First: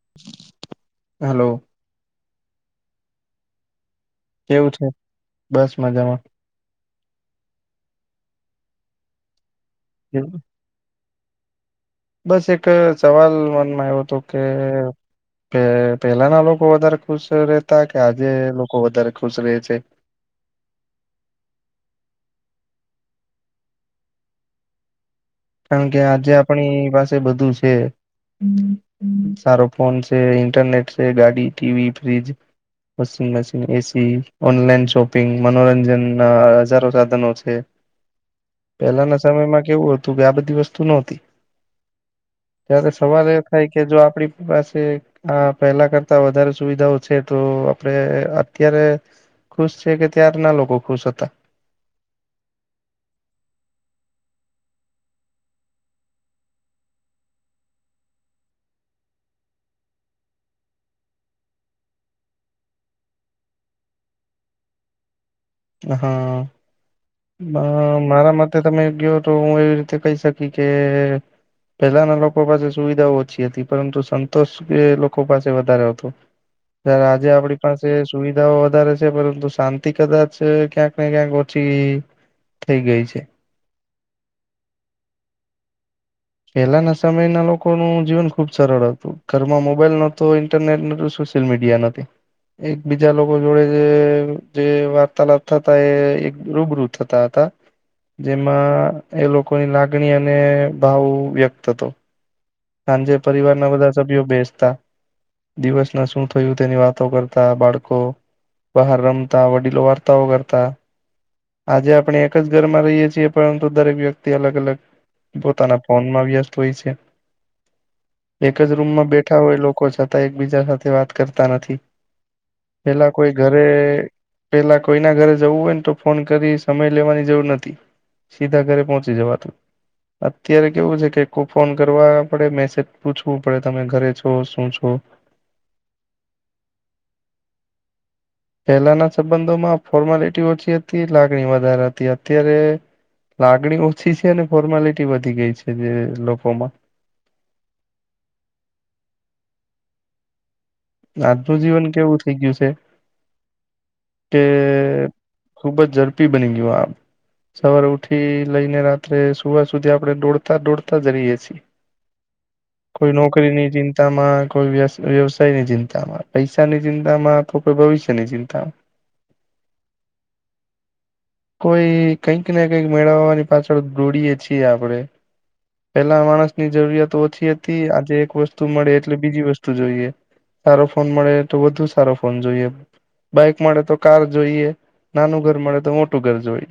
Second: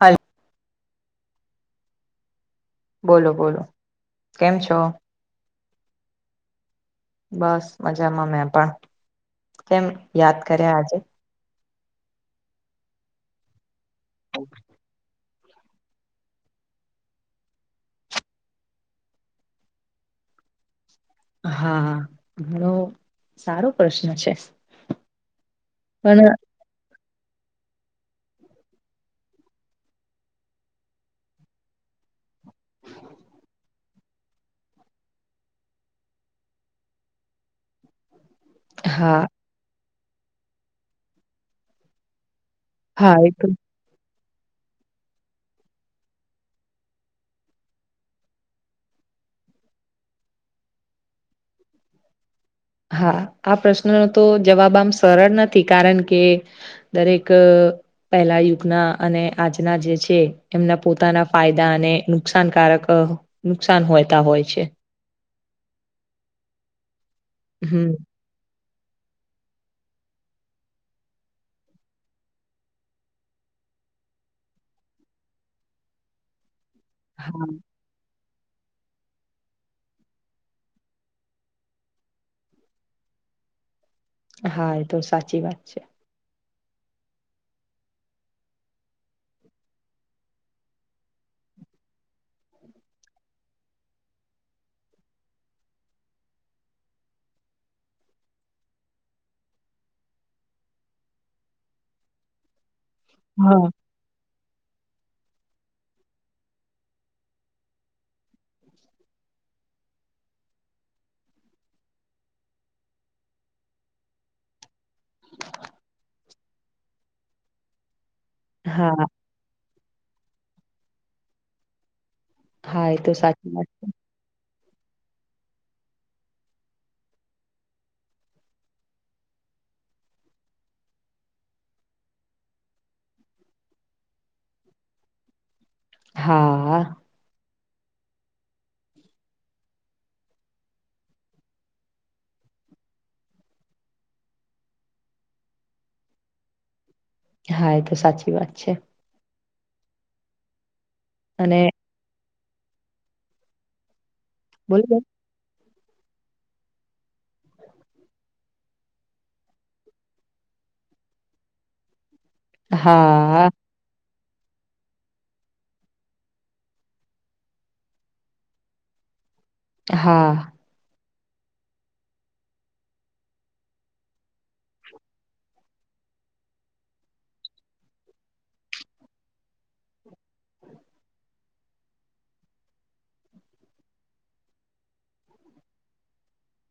હાલ હલો બોલો બોલો, કેમ કેવું છો છે? બસ મજામાં. બસ મજામાં મે પણ કેમ યાદ કેવું? કર્યા આજે બસ એક સવાલ મનમાં એવયો હતો કે કે પેલાના લોકો વધારે ખુશ રહેતા કે આજે લોકો વધારે ખુશ રહે છે.? હા ઘણો સારો પ્રશ્ન છે.? કારણ કે પણ આજે આપણી પાસે બધું છે. સારો ફોન છે. ઇન્ટરનેટ છે ગાડી, TV, fridge washing machine, AC, online shopping મનોરંજન ના હજારો સાધનો છે. પહેલાના હા સમયમાં કેવું હતું કે આ બધી વસ્તુ નો તી. ત્યારે હા સવાલ એ તો થાય કે જો આપડી પાસે હા પેલા કરતા વધારે સુવિધાઓ છે તો આપડે અત્યારે ખુશ છે કે ત્યારના લોકો ખુશ હતા. હા આ પ્રશ્નનો તો જવાબ આમ સરળ નથી કારણ કે. દરેક, પહેલા યુગના અને આજના જે છે એમના પોતાના ફાયદા અને નુકસાનકારક નુકસાન હોયતા હોય છે. હા હમ મારા મત તો તમે ગયો તો હું એવી રીતે કહી શકી કે, પહેલાના લોકો પાસે સુવિધાઓ ઓછી હતી પરંતુ સંતોષ એ લોકો પાસે વધારે હતો. ત્યારે આજે હા આપડી પાસે સુવિધાઓ વધારે છે પરંતુ શાંતિ કદાચ અ ક્યાંક ને ક્યાંક ઓછી થઈ ગઈ છે. હા એ તો સાચી વાત છે. પહેલાના સમયના લોકોનું જીવન ખુબ સરળ હતું ઘરમાં મોબાઈલ નોતો ઇન્ટરનેટ નો, [unintelligible] સોશલ મીડિયા નથી. એક બીજા લોકો જોડે જે જે વાર્તાલાપ થતા એ એક રૂબરૂ થતા હતા જેમાં એ લોકોની લાગણી અને ભાવ વ્યક્ત થતો સાંજે હા પરિવારના બધા સભ્યો બેસતા. દિવસ ના શું થયું તેની વાતો કરતા બાળકો, બહાર રમતા વડીલો વાર્તાઓ કરતા, આજે આપણે એક જ ઘર માં રહીએ છીએ પરંતુ દરેક વ્યક્તિ અલગ અલગ પોતાના ફોન માં વ્યસ્ત હોય છે. એક જ હા રૂમમાં બેઠા હોય લોકો છતાં એકબીજા સાથે વાત કરતા નથી. હા એ તો પેલા કોઈ સાચી વાત ઘરે, પેહલા કોઈના ઘરે જવું હોય ને તો ફોન કરી સમય લેવાની જરૂર નથી. સીધા ઘરે પહોંચી જવાતું અત્યારે કેવું છે કે ફોન કરવા, આપડે મેસેજ પૂછવું પડે તમે ઘરે છો શું છો? હા. [inaudible] [inaudible] [inaudible] પહેલાના સંબંધોમાં ફોર્માલિટી ઓછી હતી લાગણી વધારે હતી અત્યારે, લાગણી ઓછી છે અને ફોર્માલિટી વધી ગઈ છે જે લોકોમાં, હા એ તો સાચી વાત છે. આજનું અને જીવન કેવું થઈ ગયું છે કે બોલો બેન ખૂબ જ ઝડપી બની ગીયો આ, સવાર ઉઠી લઈને રાત્રે સુવાર સુધી આપણે દોડતા દોડતા જ રહીએ છીએ. કોઈ હા, નોકરીની ચિંતામાં કોઈ વ વ્યવસાય ની, ચિંતામાં, પૈસા ની ચિંતા માં, તો કોઈ ભવિષ્યની ચિંતામાં. હા, કોઈ કંઈક ને કંઈક મેળવવાની પાછળ દોડીએ છીએ આપડણે, પેલા માણસ ની જરૂરિયાતો ઓછી હતી આજે એક વસ્તુ મળે એટલે બીજી વસ્તુ જોઈએ. સારો ફોન મળે તો વધુ સારો ફોન જોઈએ. બાઈક મળે તો કાર જોઈએ, નાનું ઘર મળે તો મોટું ઘર જોઈએ.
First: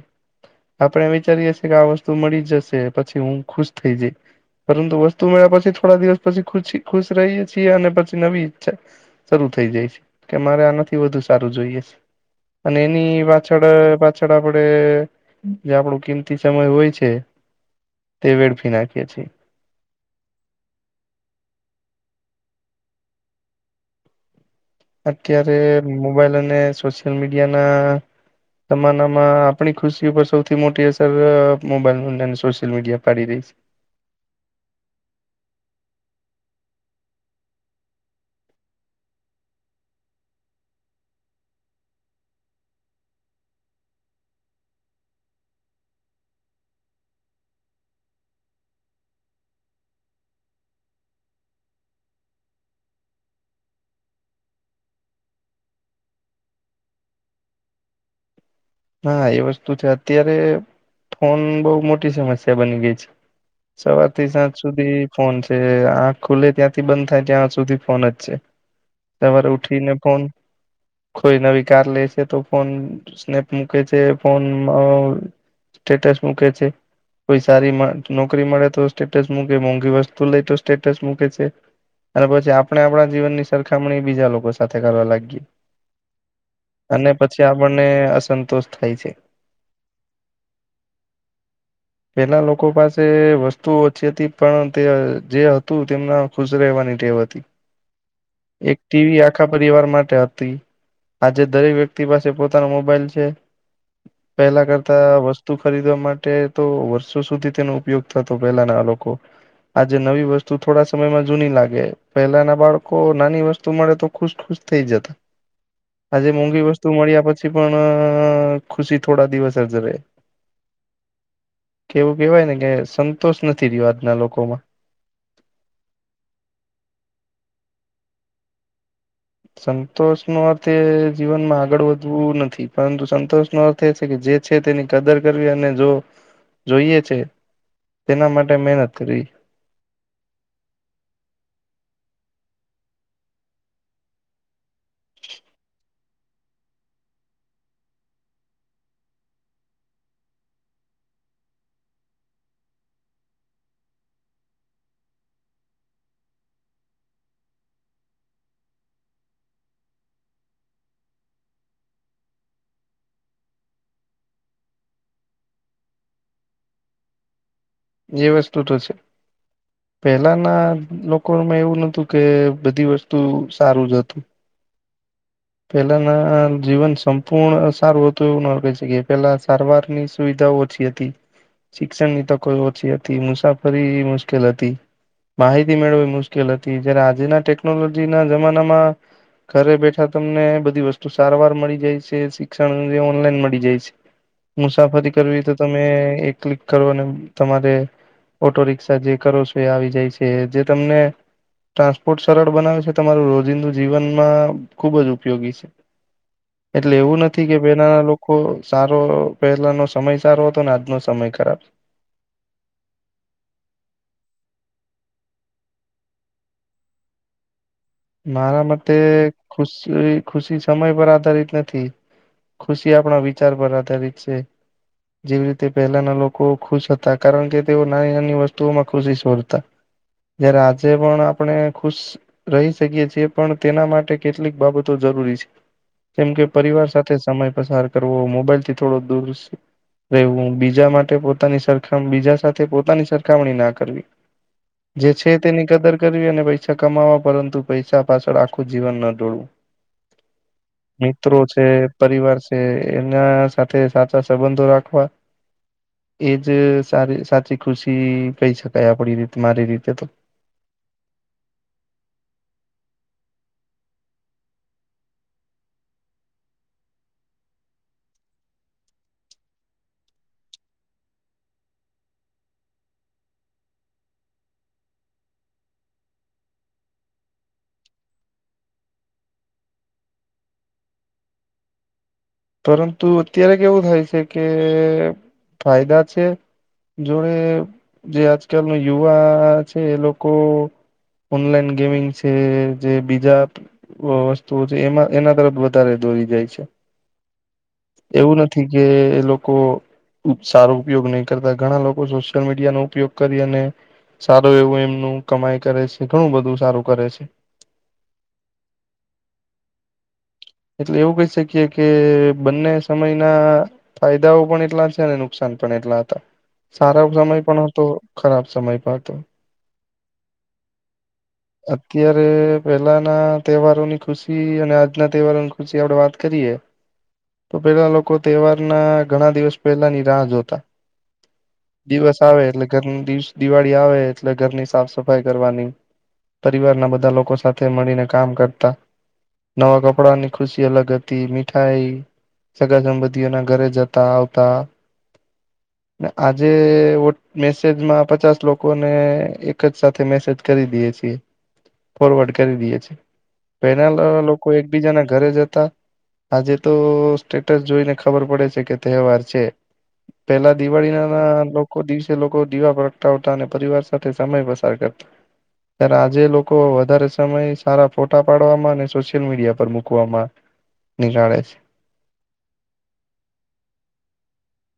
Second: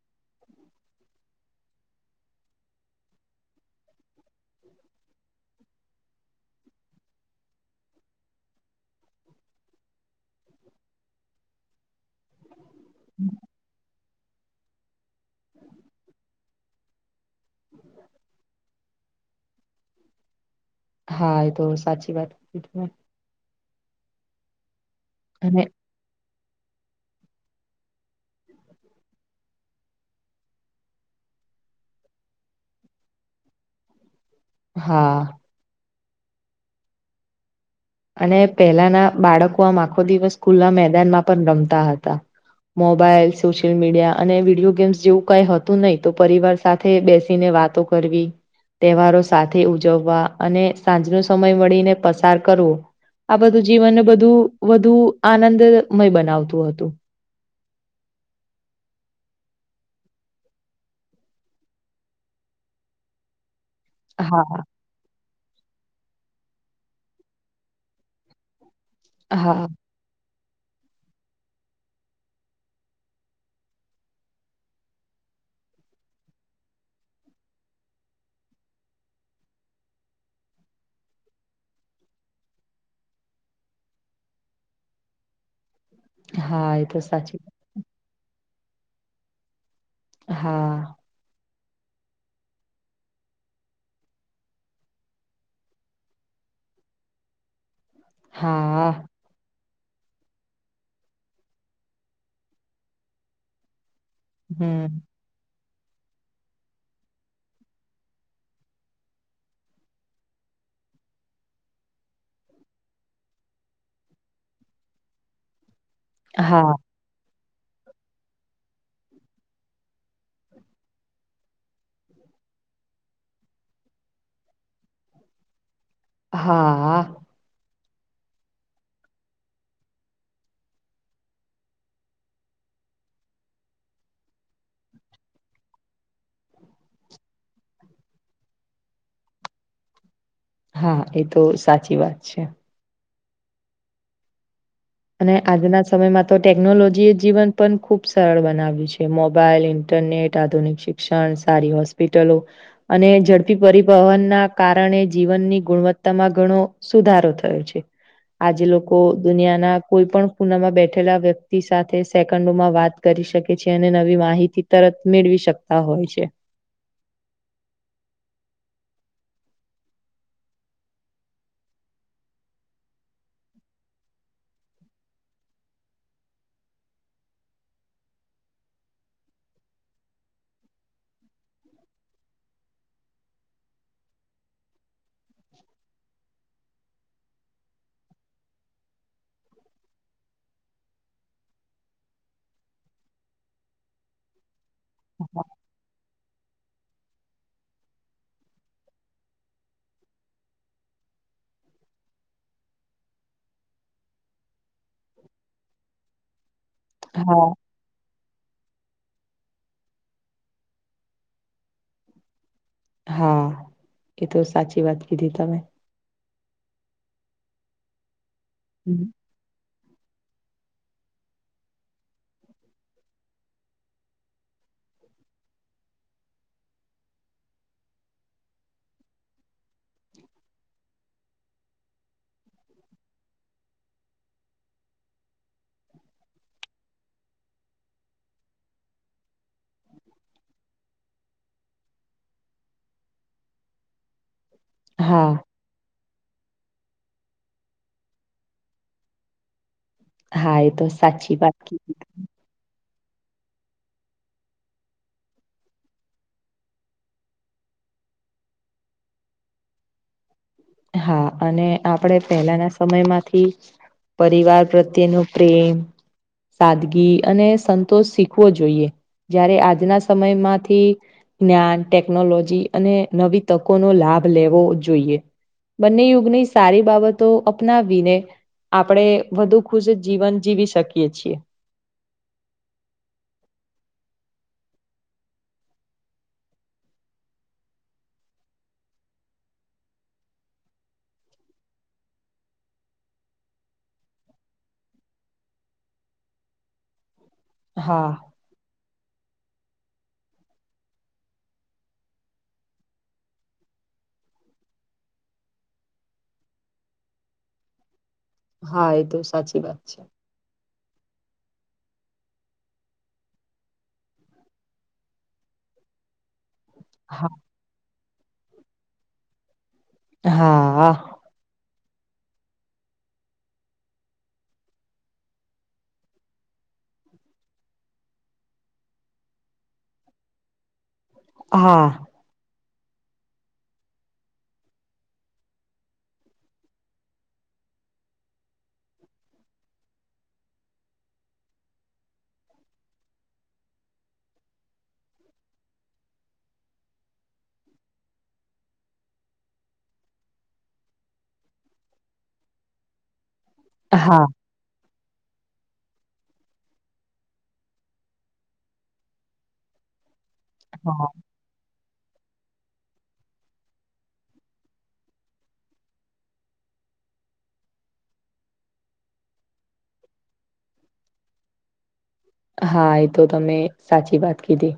આપણે વિચારીએ છીએ કે આ વસ્તુ મળી જશે પછી હું ખુશ થઈ જઈ. પરંતુ વસ્તુ મેળ્યા પછી થોડા દિવસ પછી ખુશી ખુશ રહીએ છીએ અને પછી નવી, ઈચ્છા શરૂુ થઈ જાય છે કે મારે આનાથી વધુ સારું જોઈએ છે. અને એની પાછળ પાછળ આપડે જે આપણું કિંમતી સમય હોય છે. તે વેડફી નાખીએ છીએ. હા એ તો સાચી વાત હતી ત, અત્યારે અને મોબાઈલ અને સોશિયલ મીડિયાના, જમાનામાં આપણી ખુશી ઉપર સૌથી મોટી અસર મોબાઈલ [unintelligible] સોશિયલ મીડિયા પડી રહી છે. હા, અને પહેલાના બાળકો આમ આખો દિવસ સ્કૂલના મેદાનમાં પણ રમતા હતા. મોબાઈલ સોશિયલ મીડિયા અને વિડીયો ગેમ્સ જેવું કઈ હતું નહી તો પરિવાર સાથે બેસીને વાતો કરવી તહેવારો સાથે ઉજવવા અને સાંજનો સમય મળીને પસાર કરવો આ બધું જીવનને બધું વધુ આનંદમય બનાવતું હતું. હા એ વસ્તુ છે અત્યારે ફોન બહ મોટી સમસ્યા બની ગઈ છે. સવારથી સાંજ હા, સુધી ફોન છે આખ ખુલે ત્યાંથી બંધ થાય ત્યાં સુધી ફોન જ છે. સવારે હા, ઉઠીને ફોન કોઈ નવી કાર લે છે તો ફોન સ્નેપ મૂકે છે ફોન સ્ટેટસ મૂકે છે. કોઈ સારી નોકરી મળે તો સ્ટેટસ મૂકે મોંઘી વસ્તુ લઈ તો સ્ટેટસ મૂકે છે. અને પછી આપણે આપણા જીવનની સરખામણી બીજા લોકો સાથે કરવા લાગીએ હા, એ તો અને સાચી પછી આપણને અસંતોષ થાય છે. હા [inaudible] પેલા લોકો પાસે વસ્તુઓ ઓછી હતી પણ તે જે હતું તેમના ખુશ રહેવાની ટેવ હતી એક હા ટીવી આ આખા પરિવાર માટે હતી આજે દરેક વ્યક્તિ પાસે પોતાનો મોબાઈલ છે. પેલા હમ કરતા વસ્તુ. વસ્તુ ખરીદવા માટે તો વર્ષો સુધી તેનો ઉપયોગ થતો પેલાના આ લોકો આજે નવી વસ્તુ થોડા સમયમાં જૂની લાગે. પહેલા ના બાળકો નાની વસ્તુ મળે તો ખુશ ખુશ થઈ જતા. આજે મોંઘી હા વસ્તુ મળ્યા પછી પણ ખુશી થોડા દિવસ જ રહે કે એવું કેહેવાય ને કે સંતોષ નથી રહ્યો આજના લોકો માં હા. સંતોષ નો અર્થ એ જીવનમાં આગળ વધવું નથી પરંતુ સંતોષ નો અર્થ જે છે તેની કદર કરવી અને જો જોઈએ છે. તેના માટે મહેનત કરી. હા એ તો સાચી વાત છે. અને આજના સમયમાં તો ટેકનોલોજી એ જીવન પણ ખુબ સરળ બનાવ્યું છે મોબાઈલ ઇન્ટરનેટ આધુનિક શિક્ષણ સારી હોસ્પિટલો અને ઝડપી પરિવહનના કારણે જીવનની ગુણવત્તામાં ઘણો સુધારો થયો છે આજે લોકો દુનિયાના કોઈ પણ ખુનામાં બેઠેલા વ્યક્તિ સાથે સેકન્ડોમાં વાત કરી શકે છે અને નવી માહિતી તરત મેળવી શકતા હોય છે. જે વસ્તુ તો છે. પહેલાના લોકોમાં એવું નતું કે બધી વસ્તુ સારું જ હતું. પેલા ના જીવન સંપૂર્ણ સારું હતું એવું નાે છે કે પેલા સારવાર ની સુવિધાઓ શિક્ષણની તો કોઈ ઓછી હતી મુસાફરી મુશ્કેલ હતી. માહિતી મેળવી મુશ્કેલ હતી જયારે આજના ટેકનોલોજીના જમાનામાં ઘરે બેઠા આપણને તમને બધી વસ્તુ સારવાર મળી જાય છે શિક્ષણ ઓનલાઈન મળી જાય છે. મુસાફરી કરવી તો તમે એક ક્લિક કરો અને તમારે. ઓટો રિક્ષા જે કરો છો એ આવી જાય છે જે તમને. ટ્રાન્સપોર્ટ સરળ બનાવે છે, તમારું રોજિંદુ જીવનમાં ખુબ જ ઉપયોગી છે, એટલે એવું નથી હા કે પહેલા ના લોકો સારો પહેલા નો સમય સારો હતો ને આજનો સમય ખરાબ છે. હા, એ તો સાચી વાત કીધી તમે. મારા માટે ખુશી, ખુશી સમય પર આધારિત નથી. ખુશી આપણા વિચાર પર આધારિત છે. જેવી રીતે પહેલાના લોકો ખુશ હતા કારણ કે, તેઓ નાની-નાની વસ્તુઓમાં ખુશી શોધતા. જ્યારે આજે પણ આપણે ખુશ રહીશ શકીએ છીએ પણ તેના માટે કેટલીક બાબતો જરૂરી છે. જેમ કે પરિવાર સાથે સમય પસાર કરવો, મોબાઈલ થી થોડો દૂર રહેવું, બીજા માટે પોતાની સરખામણી બીજા સાથે પોતાની સરખામણી ના કરવી. જે છે હા તેની કદર કરવી અને પૈસા કમાવા પરંતુ પૈસા પાછળ આખું જીવન ના દોડવું, હા એ તો સાચી મિત્રો વાત છે, કીધી પરિવાર છે. કે એમના સાથે સાચા સંબંધો રાખવા. એ જ સારી સાચી ખુશી કહી શકાય આપડી રીતે મારી રીતે તો હા અને આપણેે પહેલાના સમયમાંથી પરિવાર પ્રત્યે નો પ્રેમ સાદગી અને સંતોષ શીખવો જોઈએ, જ્યારે આજના સમયમાંથી જ્ઞાન, ટેકનોલોજી અને નવી તકો નો લાભ લેવો જોઈએ. બંને યુગની સારી બાબતો અપનાવી ને આપડે વધુ ખુશ જીવન જીવી શકીએ છીએ. પરંતુ અત્યારે કેવું થાય છે કે, ફાયદા છે? જોડે જે આજકાલ ન યુવા છે, એ લોકો ઓનલાઈન ગેમિંગ છે જે બીજા વસ્તુઓ છે, એમાં એના તરફ વધારે દોરી જાય છે. હા એવું નથી કે, લોકો સારો ઉપયોગ નહી કરતા, ઘણા લોકો સોશિયલ મીડિયા નો ઉપયોગ કરી અને સારું એવું એમનું કમાઈ કરે છે, ઘણું બધું સારું કરે છે. હા, એ તો સાચી વાત છે. એટલે એવું કહી શકીએ કે, બંને સમયના ફાયદાઓ પણ એટલા છે અને નુકસાન પણ એટલા હતા. સારો હા સમય પણ હતો, ખરાબ સમય પણ હતો. હા. અત્યારે પહેલાં ના તહેવારોની ખુશી અને આજના તેહવારુ ની ખુશી આપડે વાત કરીએ તો પેલા લોકો તહેવાર ના ઘણા દિવસ પહેલાની રાહ જોતા. હા દિવસ આવે એટલે ઘર દિવ, દિવાળી આવે એટલે ઘરની સાફ સફાઈ કરવાની. પરિવારના બધા લોકો સાથે મળીને કામ કરતા, નવા થોડાની ખુશી અલગ હતી, મીઠાઈ સગા-સંબંધીઓ ના ઘરે જતા-આવતા, આજે મેસેજમાં પચાસ લોકોને એક જ સાથે મેસેજ કરી દઈએ છીએ. ફોરવર્ડ કરી દીયે છે, પેલાના હા, લોકો એકબીજાના ઘરે જતા આજે તો સ્ટેટસ જોઈને ખબર પડે છે કે, તહેવાર છે પેલા હા, દિવાળીના ના લોકો દિવસે લોકો દીવા પ્રગટાવતા અને પરિવાર સાથે સમય પસાર કરતા. ત્યારે આજે લોકો વધારે સમય સારા ફોટા પાડવા માં અને સોશિયલ મીડિયા પર પર મૂકવામાં નિહાળે છે. હા એ તો તમે સાચી વાત કીધી.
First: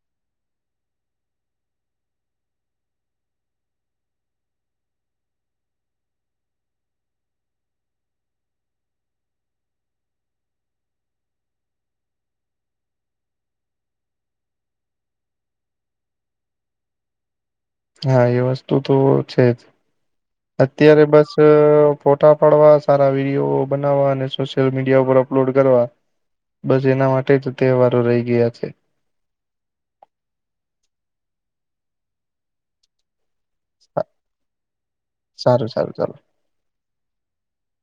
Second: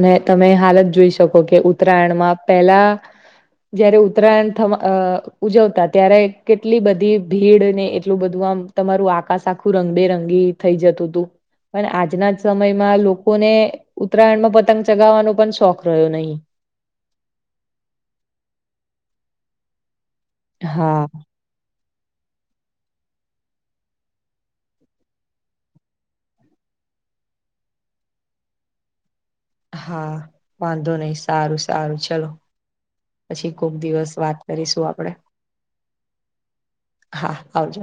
અને તમે હાલત જોઈ શકો કે ઉત્તરાયણમાં પેલા જયારે ઉત્તરાયણ ઉજવતા ત્યારે કેટલી બધી ભીડ અને એટલું બધું આમ તમારું આકાશ આખું રંગબેરંગી થઈ જતું હતું. પણ આજના સમયમાં લોકોને ઉત્તરાયડમાં પતંગ ચગાવાનો પણ શોખ રહ્યો નહીં હા એ વસ્તુ તો છે જ અત્યારે હા, બસ ત ફોટા પાડવા સારા વિડીયો બનાવવા અને સોશિયલ મીડિયા ઉપર અપલોડ કરવા બસ એના માટે જ તહેવારો રહી ગયા છે. હા વાંધો નહી સારું સારું ચલો. પછી કોક દિવસ વાત કરીશું આપડે સારું સારું ચાલો હા આવજો